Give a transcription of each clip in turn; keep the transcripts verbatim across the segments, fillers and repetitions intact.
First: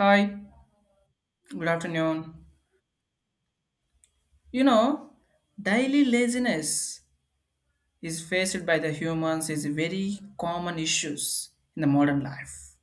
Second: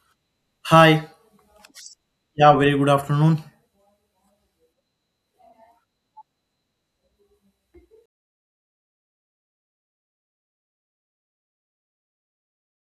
Hi, Hi. good afternoon. Yeah, very good afternoon. You know, daily laziness is faced by the humans is a very common issues in the modern life.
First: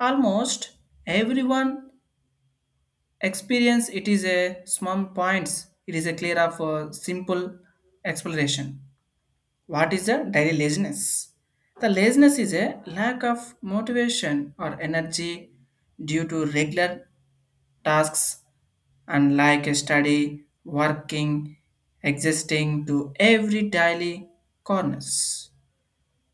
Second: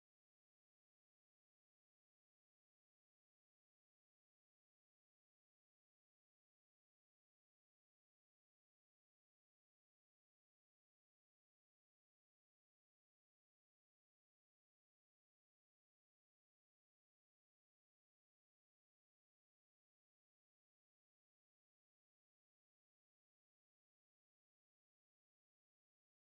Almost everyone experience it is a small points. It is a clear of a simple exploration. What is the daily laziness? The laziness is a lack of motivation or energy due to regular tasks and like a study, working, existing to every daily corners.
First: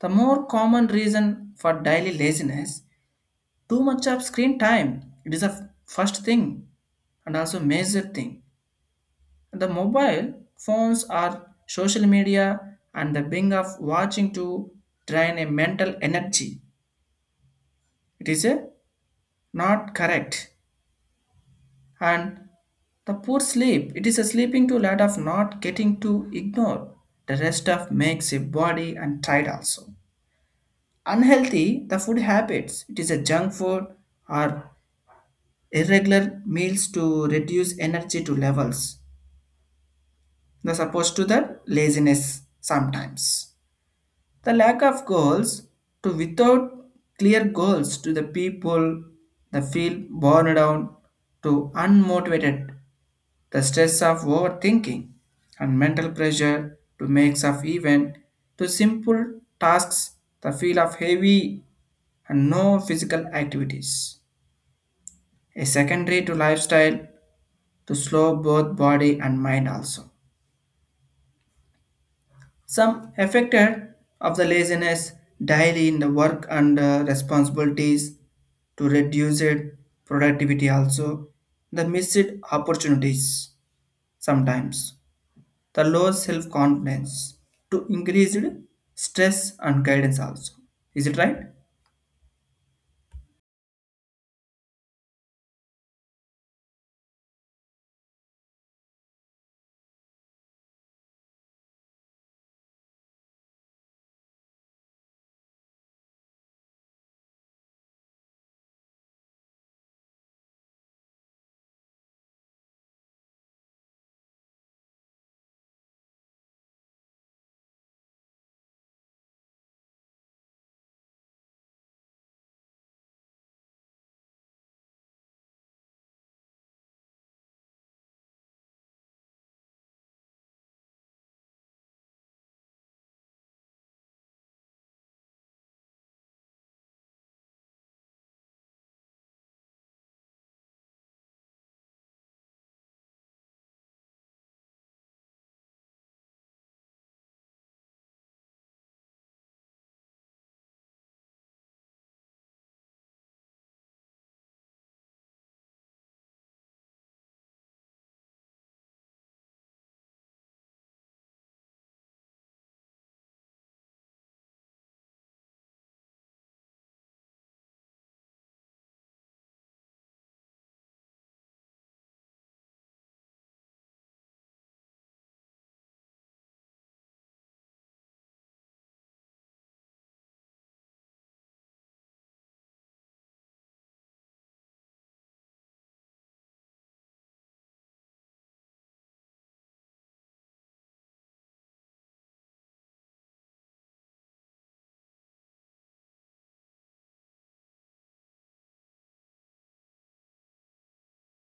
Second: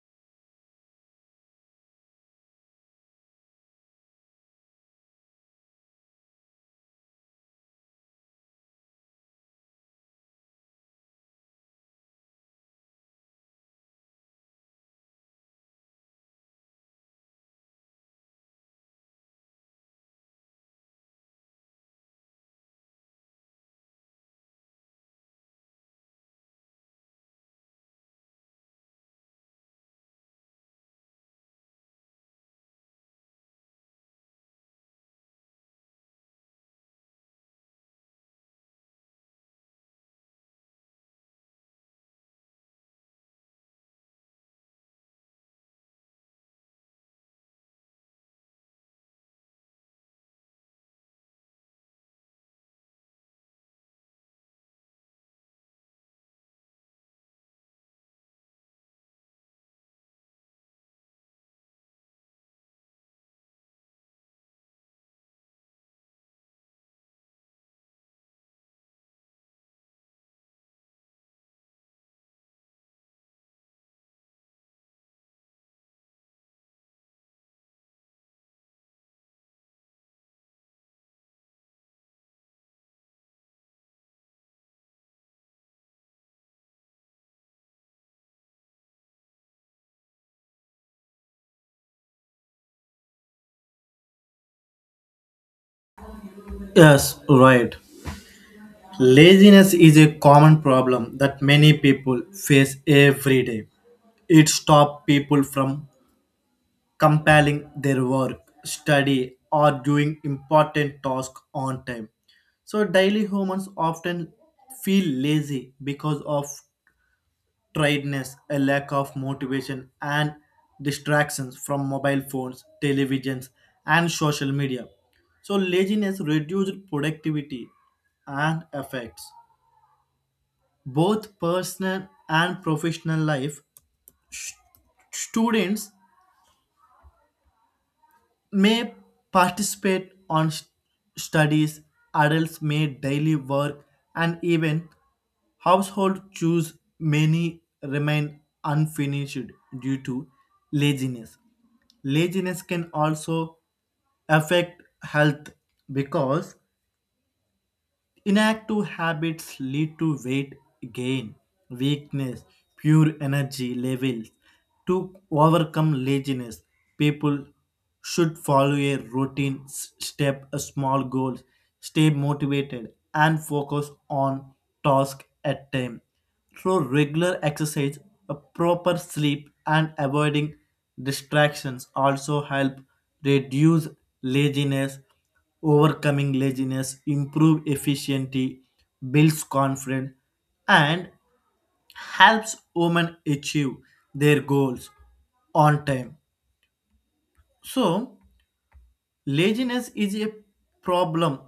The more common reason for daily laziness, too much of screen time. It is a f- first thing and also major thing. The mobile phones are social media and the being of watching to drain a mental energy. It is a not correct. And the poor sleep, it is a sleeping too lot of not getting to ignore. The rest of makes a body and tired also. Unhealthy, the food habits, it is a junk food or irregular meals to reduce energy to levels. The supposed to the laziness sometimes. The lack of goals to without clear goals to the people, the feel borne down to unmotivated, the stress of overthinking and mental pressure to make of even to simple tasks the feel of heavy and no physical activities a secondary to lifestyle to slow both body and mind also some affected of the laziness daily in the work and uh, responsibilities to reduce it productivity also, the missed opportunities, sometimes the low self confidence to increased stress and guidance also. Is it right? Yes, right. Laziness is a common problem that many people face every day. It stops people from completing their work, study, or doing important tasks on time. So, daily humans often feel lazy because of tiredness, a lack of motivation, and distractions from mobile phones, televisions, and social media. So, laziness reduced productivity and affects both personal and professional life. Students may participate on st- studies, adults may daily work, and even household chores many remain unfinished due to laziness. Laziness can also affect health because inactive habits lead to weight gain, weakness, pure energy levels. To overcome laziness, people should follow a routine, s- step a small goals, stay motivated, and focus on task at time. Through regular exercise, a proper sleep, and avoiding distractions also help reduce laziness overcoming laziness, improve efficiency, builds confidence, and helps women achieve their goals on time. So, laziness is a problem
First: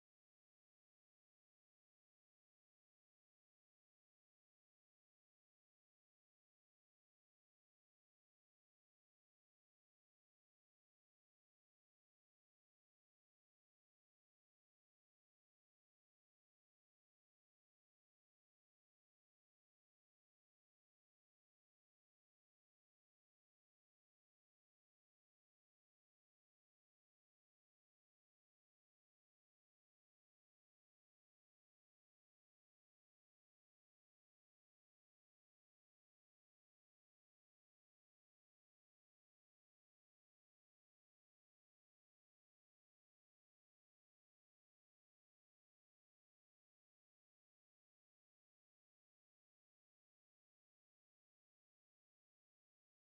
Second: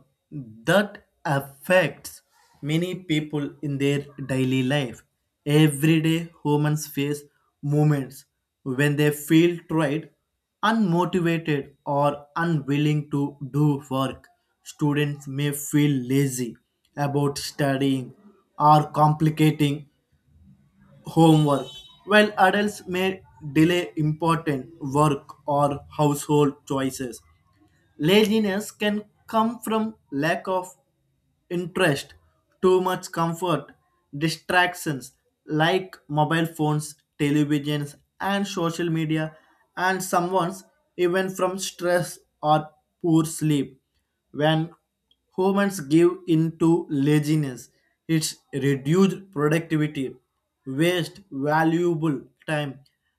that affects many people in their daily life. Everyday humans face moments when they feel tired, unmotivated, or unwilling to do work. Students may feel lazy about studying or complicating homework, while adults may delay important work or household choices. Laziness can come from lack of interest, too much comfort, distractions like mobile phones, televisions, and social media, and someone's even from stress or poor sleep. When humans give in to laziness. It's reduced productivity, waste valuable time,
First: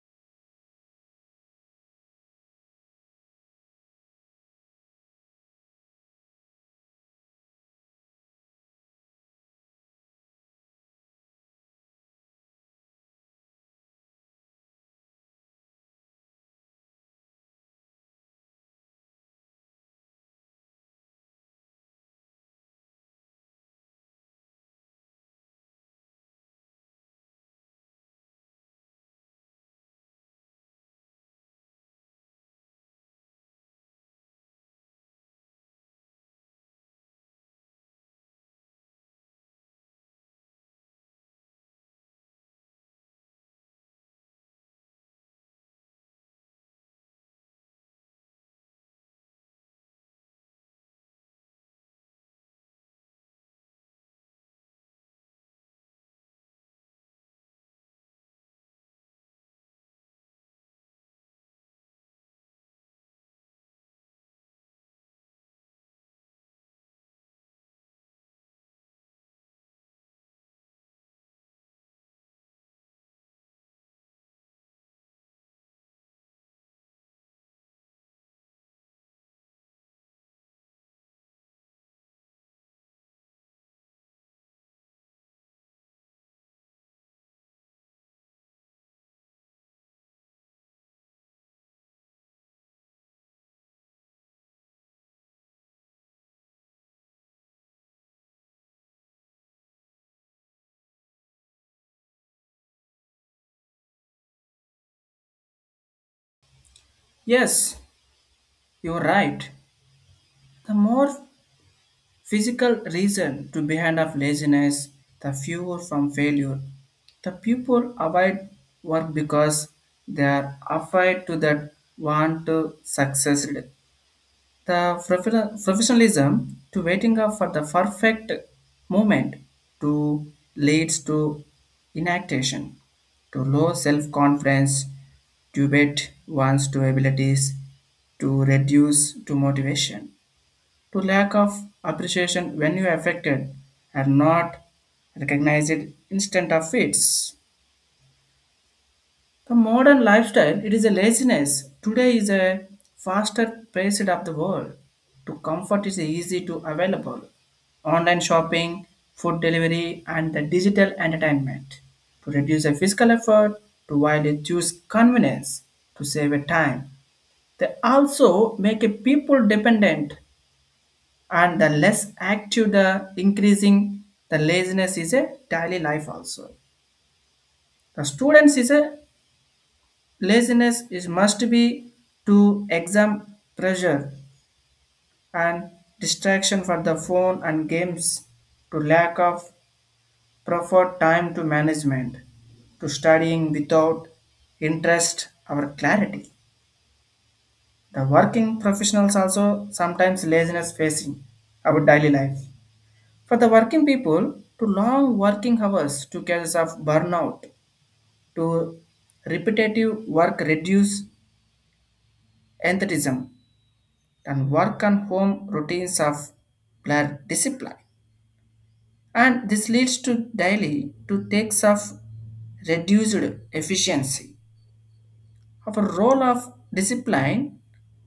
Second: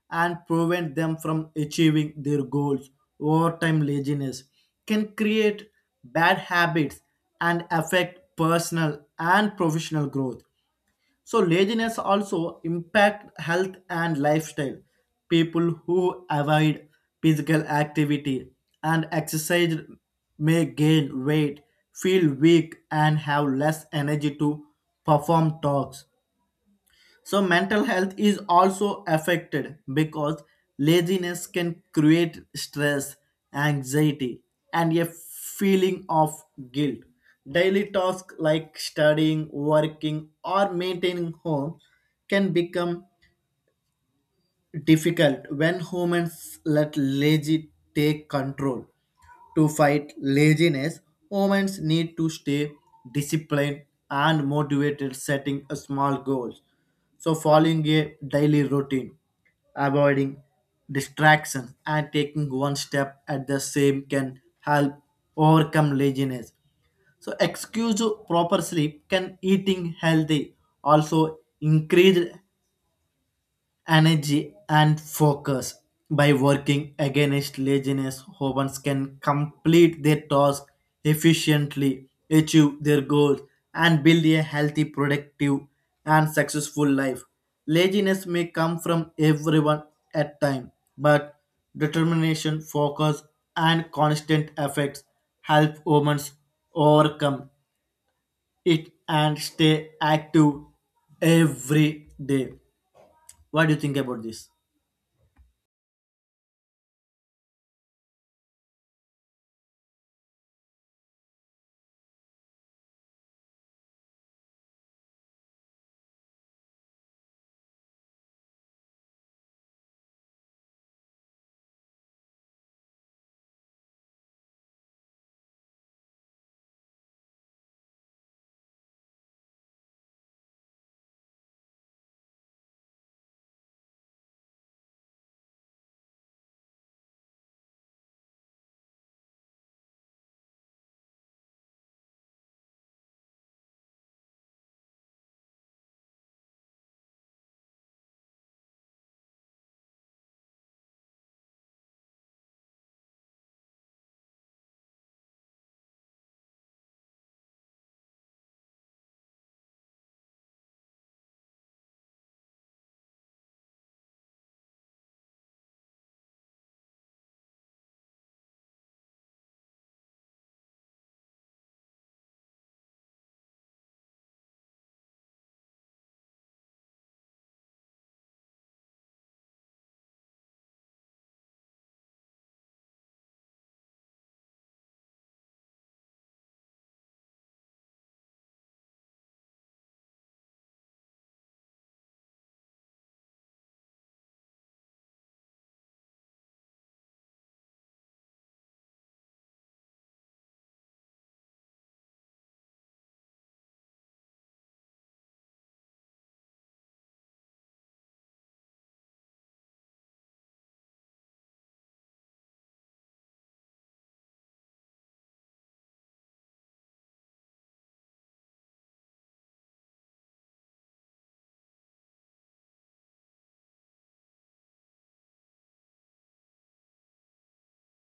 and prevent them from achieving their goals. Over time, laziness can create bad habits and affect personal and professional growth. So laziness also impact health and lifestyle. People who avoid physical activity and exercise may gain weight, feel weak, and have less energy to perform tasks. So mental health is also affected because laziness can create stress, anxiety, and a feeling of guilt. Daily tasks like studying, working, or maintaining home can become difficult when humans let lazy take control. To fight laziness, humans need to stay disciplined and motivated, setting a small goals. So, following a daily routine, avoiding distractions, and taking one step at the same can help overcome laziness. So excuse proper sleep can eating healthy also increase energy and focus. By working against laziness, humans can complete their tasks efficiently, achieve their goals, and build a healthy, productive, and successful life. Laziness may come from everyone at time, but determination, focus, and constant efforts help humans overcome it and stay active every day. What do you think about this? Yes, you're right. The more physical reason to behind of laziness, the fewer from failure, the people avoid work because they are afraid to that want to succeed. The profe- professionalism to waiting up for the perfect moment to leads to inactivation, to low self-confidence, to wait one's to abilities, to reduce to motivation, to lack of appreciation when you are affected are not recognized instant of fits. The modern lifestyle, it is a laziness. Today is a faster paced of the world. To comfort is easy to available. Online shopping, food delivery, and the digital entertainment. To reduce a physical effort, to widely choose convenience, to save a time. They also make a people dependent and the less active the increasing the laziness is a daily life also. The students is a laziness is must be to exam pressure and distraction for the phone and games to lack of proper time to management to studying without interest or clarity. The working professionals also sometimes laziness facing our daily life. For the working people, to long working hours to causes of burnout, to repetitive work reduce enthusiasm and work and home routines of blur discipline. And this leads to daily to takes of reduced efficiency. Our role of discipline,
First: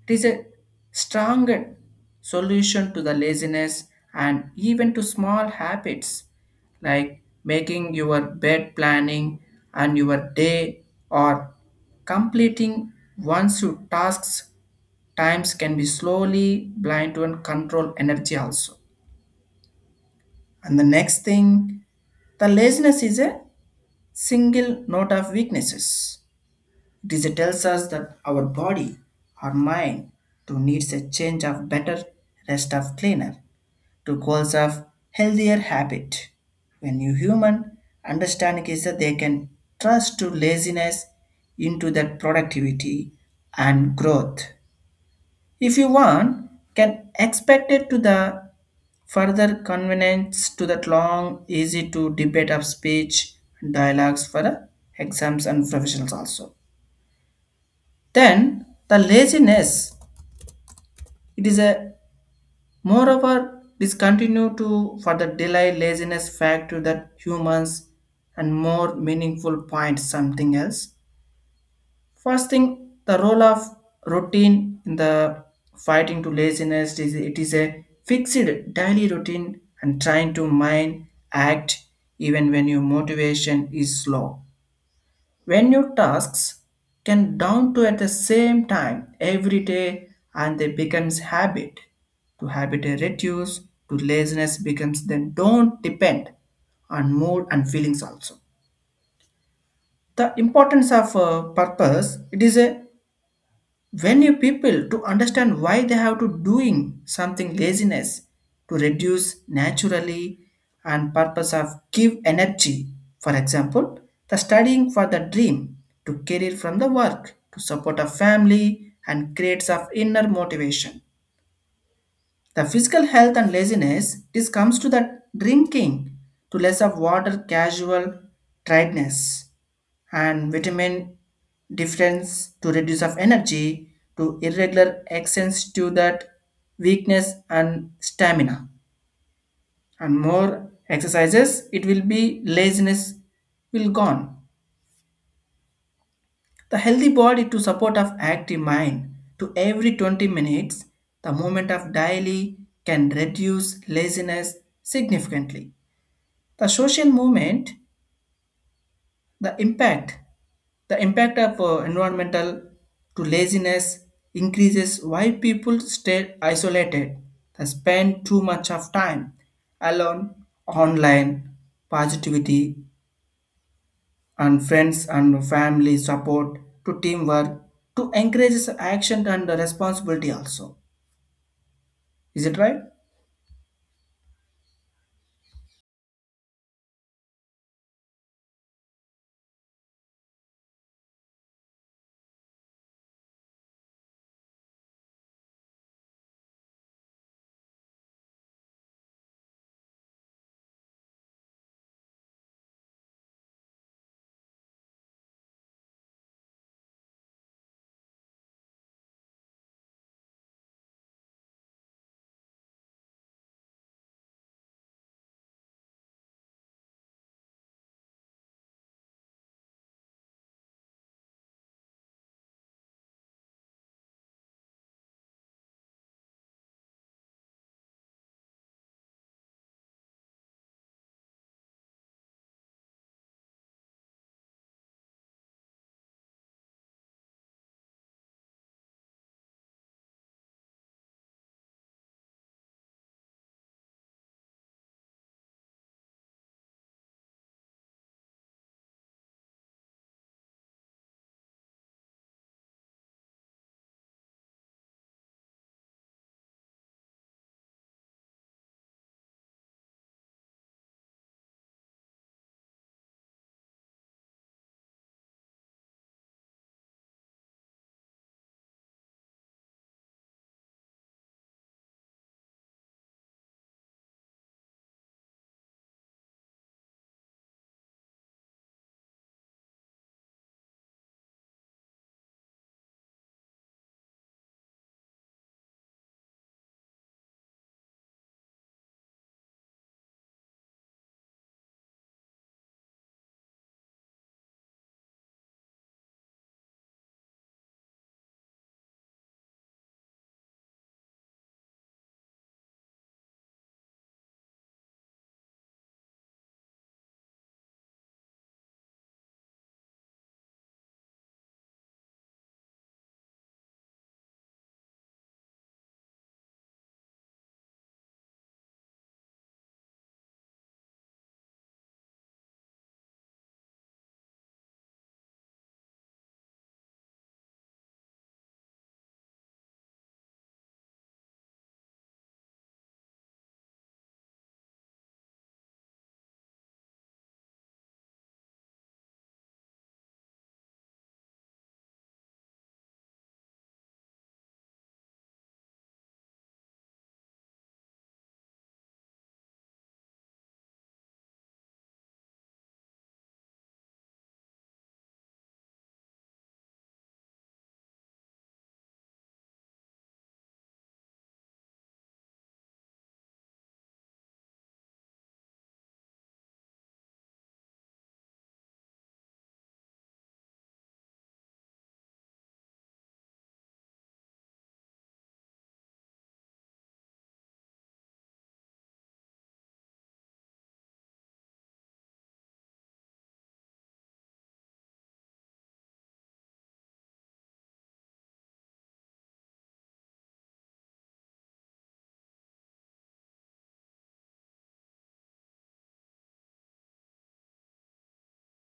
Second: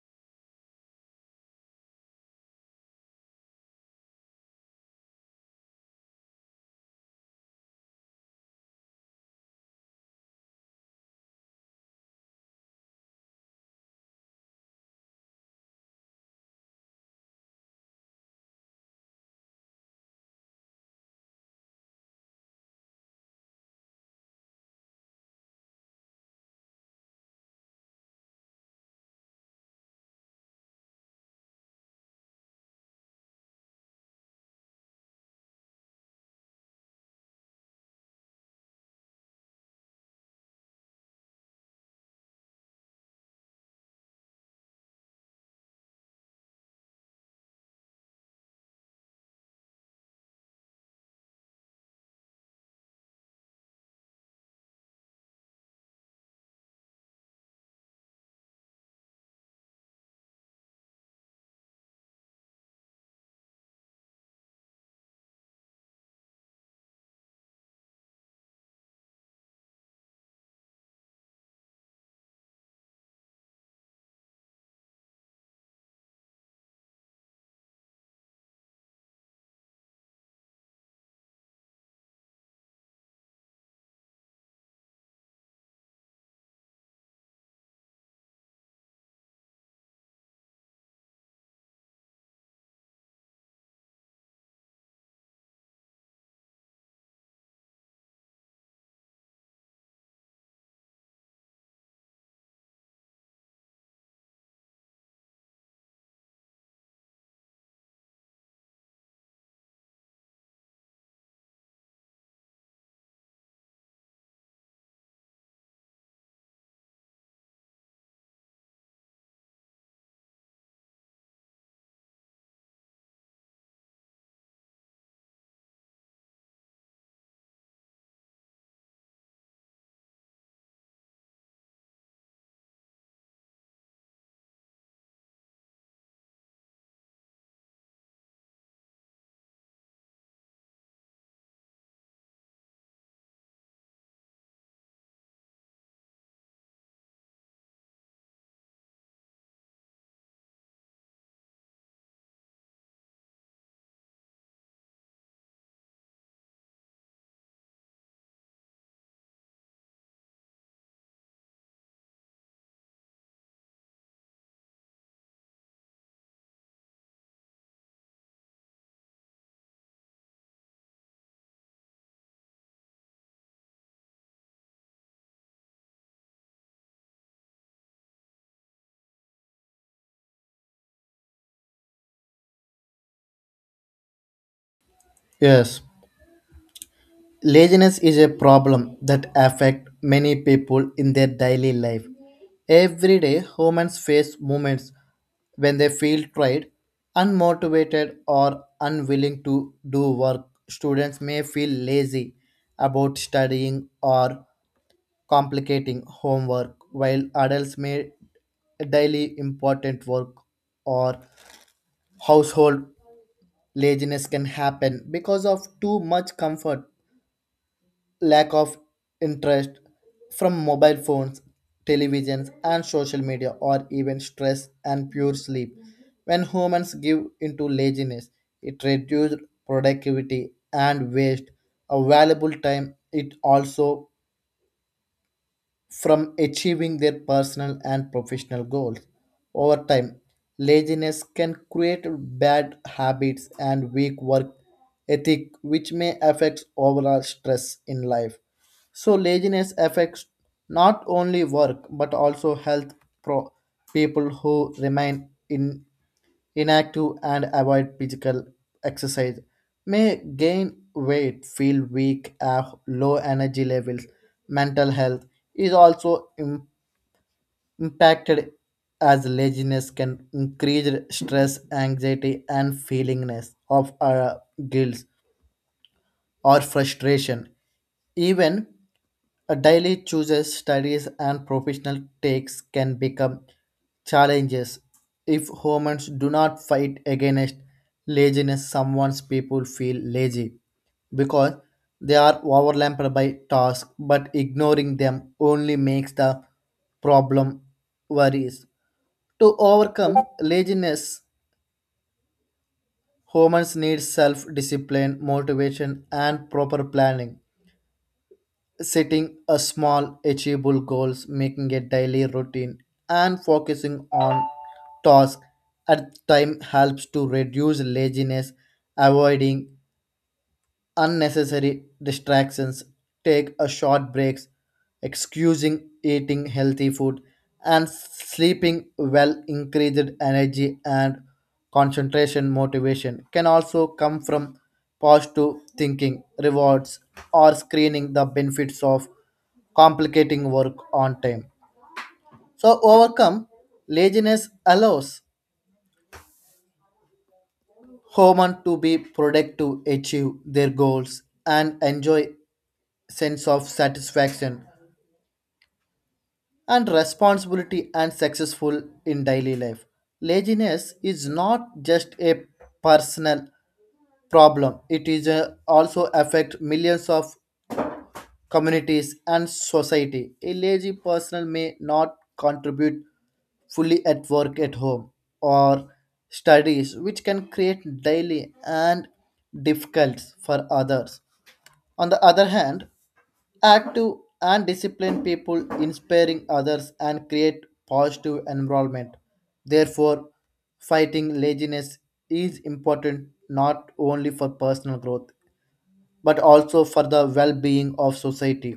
it is a stronger solution to the laziness, and even to small habits like making your bed planning and your day or completing one's tasks times can be slowly blind to and control energy also. And the next thing, the laziness is a single note of weaknesses. It is- it tells us that our body or mind to needs a change of better rest of cleaner to goals of healthier habit. When you human understanding is that they can trust to laziness into that productivity and growth. If you want, can expect it to the further convenience to that long, easy to debate of speech and dialogues for uh, exams and professionals also. Then the laziness, it is a moreover this continue to for the delay laziness fact to that humans and more meaningful point something else. First thing, the role of routine in the fighting to laziness is it is a fixed daily routine and trying to mind act even when your motivation is slow. When your tasks can down to at the same time every day and they becomes habit. To habit a reduce, to laziness becomes then don't depend on mood and feelings also. The importance of uh, purpose, it is a when you people to understand why they have to doing something laziness to reduce naturally and purpose of give energy. For example, the studying for the dream to career from the work to support a family and creates of inner motivation, the physical health and laziness, this comes to the drinking to less of water casual tiredness and vitamin difference to reduce of energy to irregular accents to that weakness and stamina, and more exercises it will be laziness will gone. The healthy body to support of active mind, to every twenty minutes the movement of daily can reduce laziness significantly. The social movement, the impact, the impact of uh, environmental to laziness increases why people stay isolated, they spend too much of time alone, online, positivity and friends and family support to teamwork to encourages action and responsibility also. Is it right? Yes, laziness is a problem that affect many people in their daily life. Every day, humans face moments when they feel tired, unmotivated, or unwilling to do work. Students may feel lazy about studying or complicating homework, while adults may daily important work or household laziness can happen because of too much comfort lack of interest from mobile phones, televisions, and social media, or even stress and poor sleep. When humans give into laziness, it reduces productivity and waste of valuable time. It also from achieving their personal and professional goals. Over time, laziness can create bad habits and weak work ethic, which may affect overall stress in life. So, laziness affects not only work but also health. Pro- People who remain in inactive and avoid physical exercise may gain weight, feel weak, have low energy levels. Mental health is also im- impacted as laziness can increase stress, anxiety, and feelingness of our guilt or frustration. Even a daily chooses studies and professional takes can become challenges if humans do not fight against laziness. Someone's people feel lazy because they are overwhelmed by tasks, but ignoring them only makes the problem worries. To overcome laziness, humans need self discipline, motivation, and proper planning. Setting a small achievable goals making a daily routine and focusing on tasks at time helps to reduce laziness avoiding unnecessary distractions, take a short breaks, excusing eating healthy food and sleeping well increased energy and concentration motivation can also come from positive thinking rewards or screening the benefits of complicating work on time so overcome laziness allows human to be productive, achieve their goals, and enjoy sense of satisfaction and responsibility and successful in daily life. Laziness is not just a personal problem; it is a, also affect millions of communities, and society. A lazy person may not contribute fully at work, at home, or studies, which can create daily and difficult for others. On the other hand, active and disciplined people inspiring others and create positive environment therefore fighting laziness is important not only for personal growth but also for the well-being of society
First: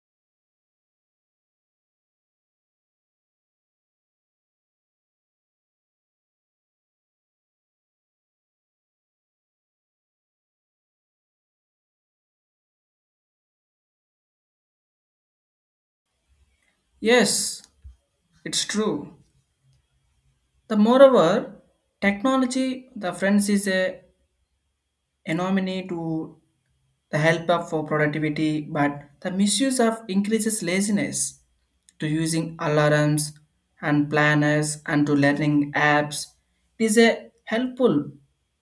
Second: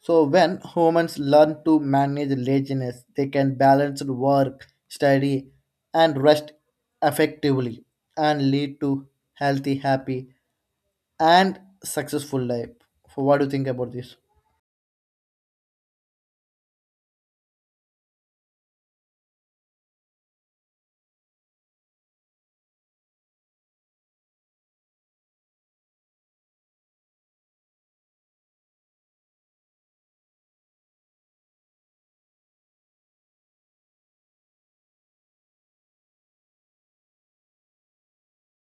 so when humans learn to manage laziness, they can balance work, study, and rest effectively and lead to healthy, happy, and successful life. So what do you think about this? Yes, it's true. The moreover, technology, the friends is a enemy to the help up for productivity, but the misuse of increases laziness to using alarms and planners and to learning apps. It is a helpful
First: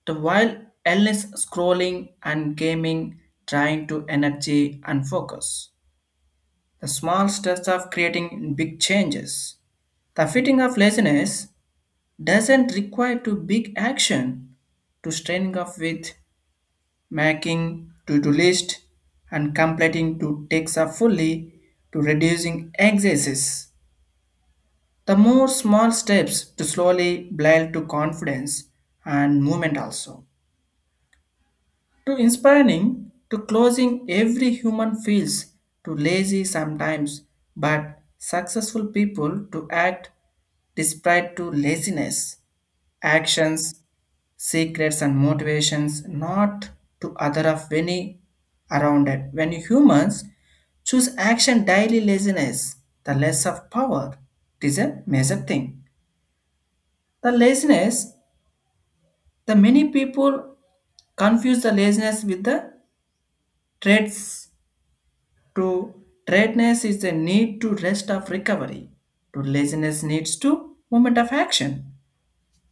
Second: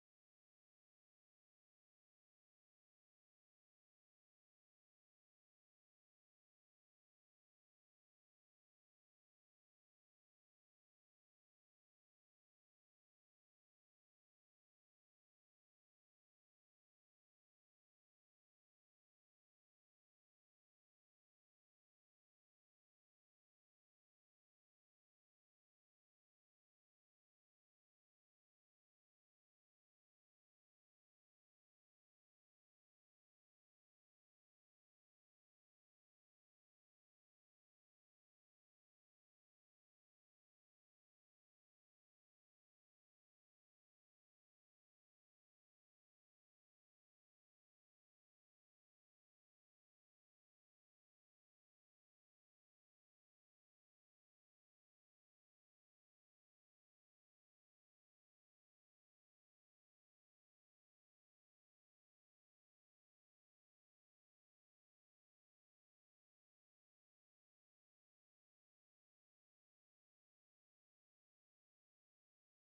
to while endless scrolling and gaming trying to energy and focus. The small steps of creating big changes. The fitting of laziness doesn't require to big action to straining off with making to-do list and completing to takes up fully to reducing excesses. The more small steps to slowly build to confidence and movement also. To inspiring to closing every human feels to lazy sometimes but successful people to act despite to laziness actions, secrets, and motivations, not to other of any around it. When humans choose action daily laziness, the less of power. It is a major thing. The laziness, the many people confuse the laziness with the traits to tiredness is the need to rest of recovery. To laziness needs to moment of action.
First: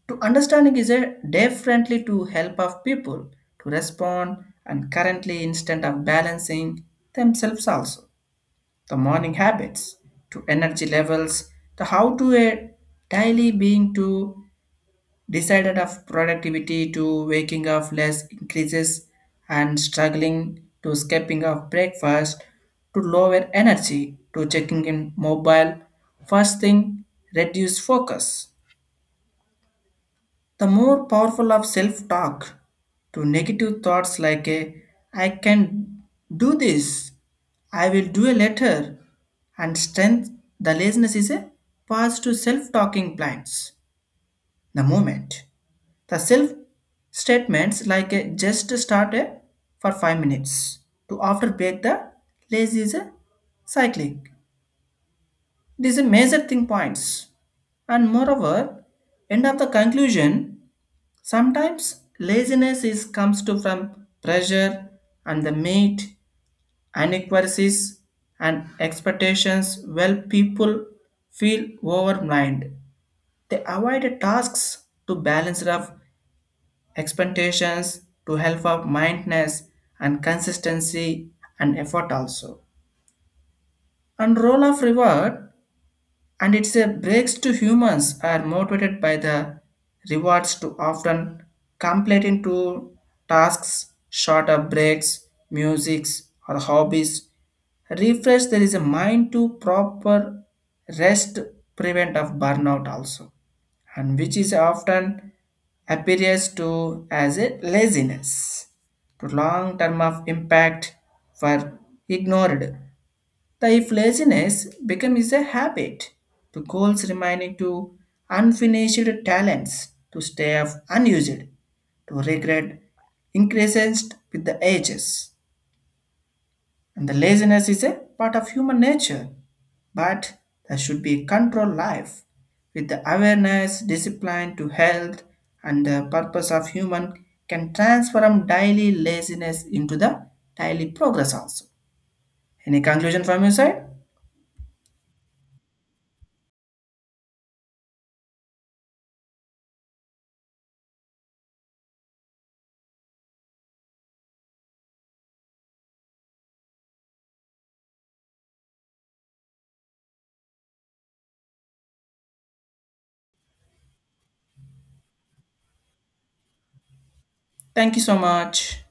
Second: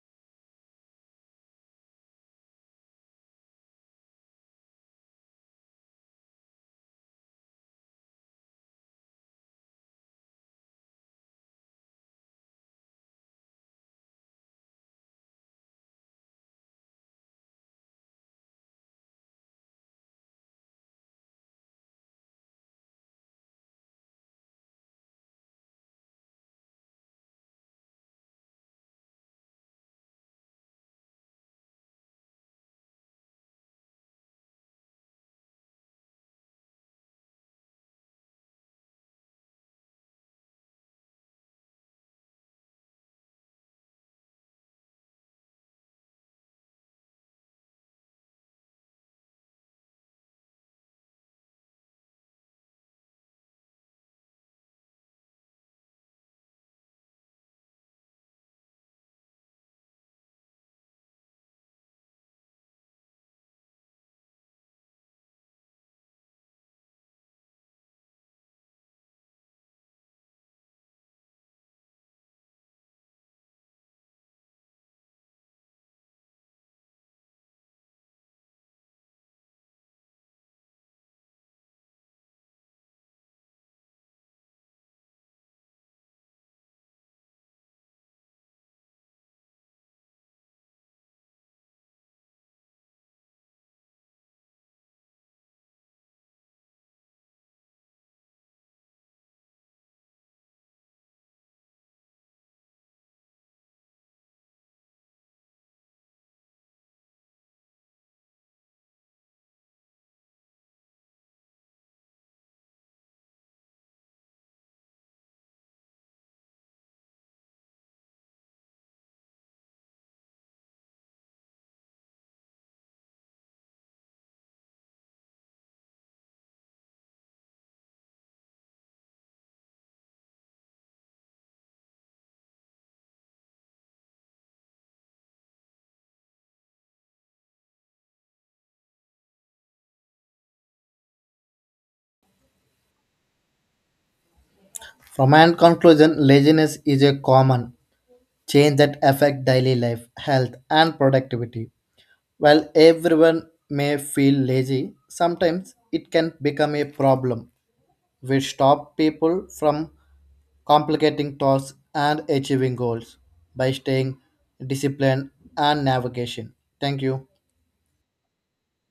To understanding is a definitely to help of people to respond and currently instant of balancing themselves also. The morning habits to energy levels, the how to a daily being to decided of productivity to waking of less increases and struggling to skipping of breakfast to lower energy to checking in mobile first thing reduce focus, the more powerful of self talk to negative thoughts like, a, I can do this, I will do a letter, and strength the laziness is a pass to self talking plans. The moment the self statements like a just start a, for five minutes to after break the lazy is a cyclic. It is a major thing points and moreover end of the conclusion. Sometimes laziness is comes to from pressure and the meat, inequalities and expectations well people feel overwhelmed. They avoid tasks to balance of expectations to help of mindness and consistency and effort also. And role of reward and its a breaks to humans are motivated by the rewards to often completing to tasks shorter breaks, musics or hobbies refresh there is a mind to proper rest prevent of burnout also, and which is often appears to as a laziness to long term of impact were ignored. The if laziness becomes a habit, the goals remaining to unfinished talents to stay of unused, to regret increases with the ages. And the laziness is a part of human nature, but there should be controlled life with the awareness, discipline to health, and the purpose of human can transform daily laziness into the daily progress also. Any conclusion from your side? From my conclusion, laziness is a common change that affect daily life, health, and productivity. While everyone may feel lazy, sometimes it can become a problem. Which stop people from complicating tasks and achieving goals by staying disciplined and navigation. Thank you. Thank you so much.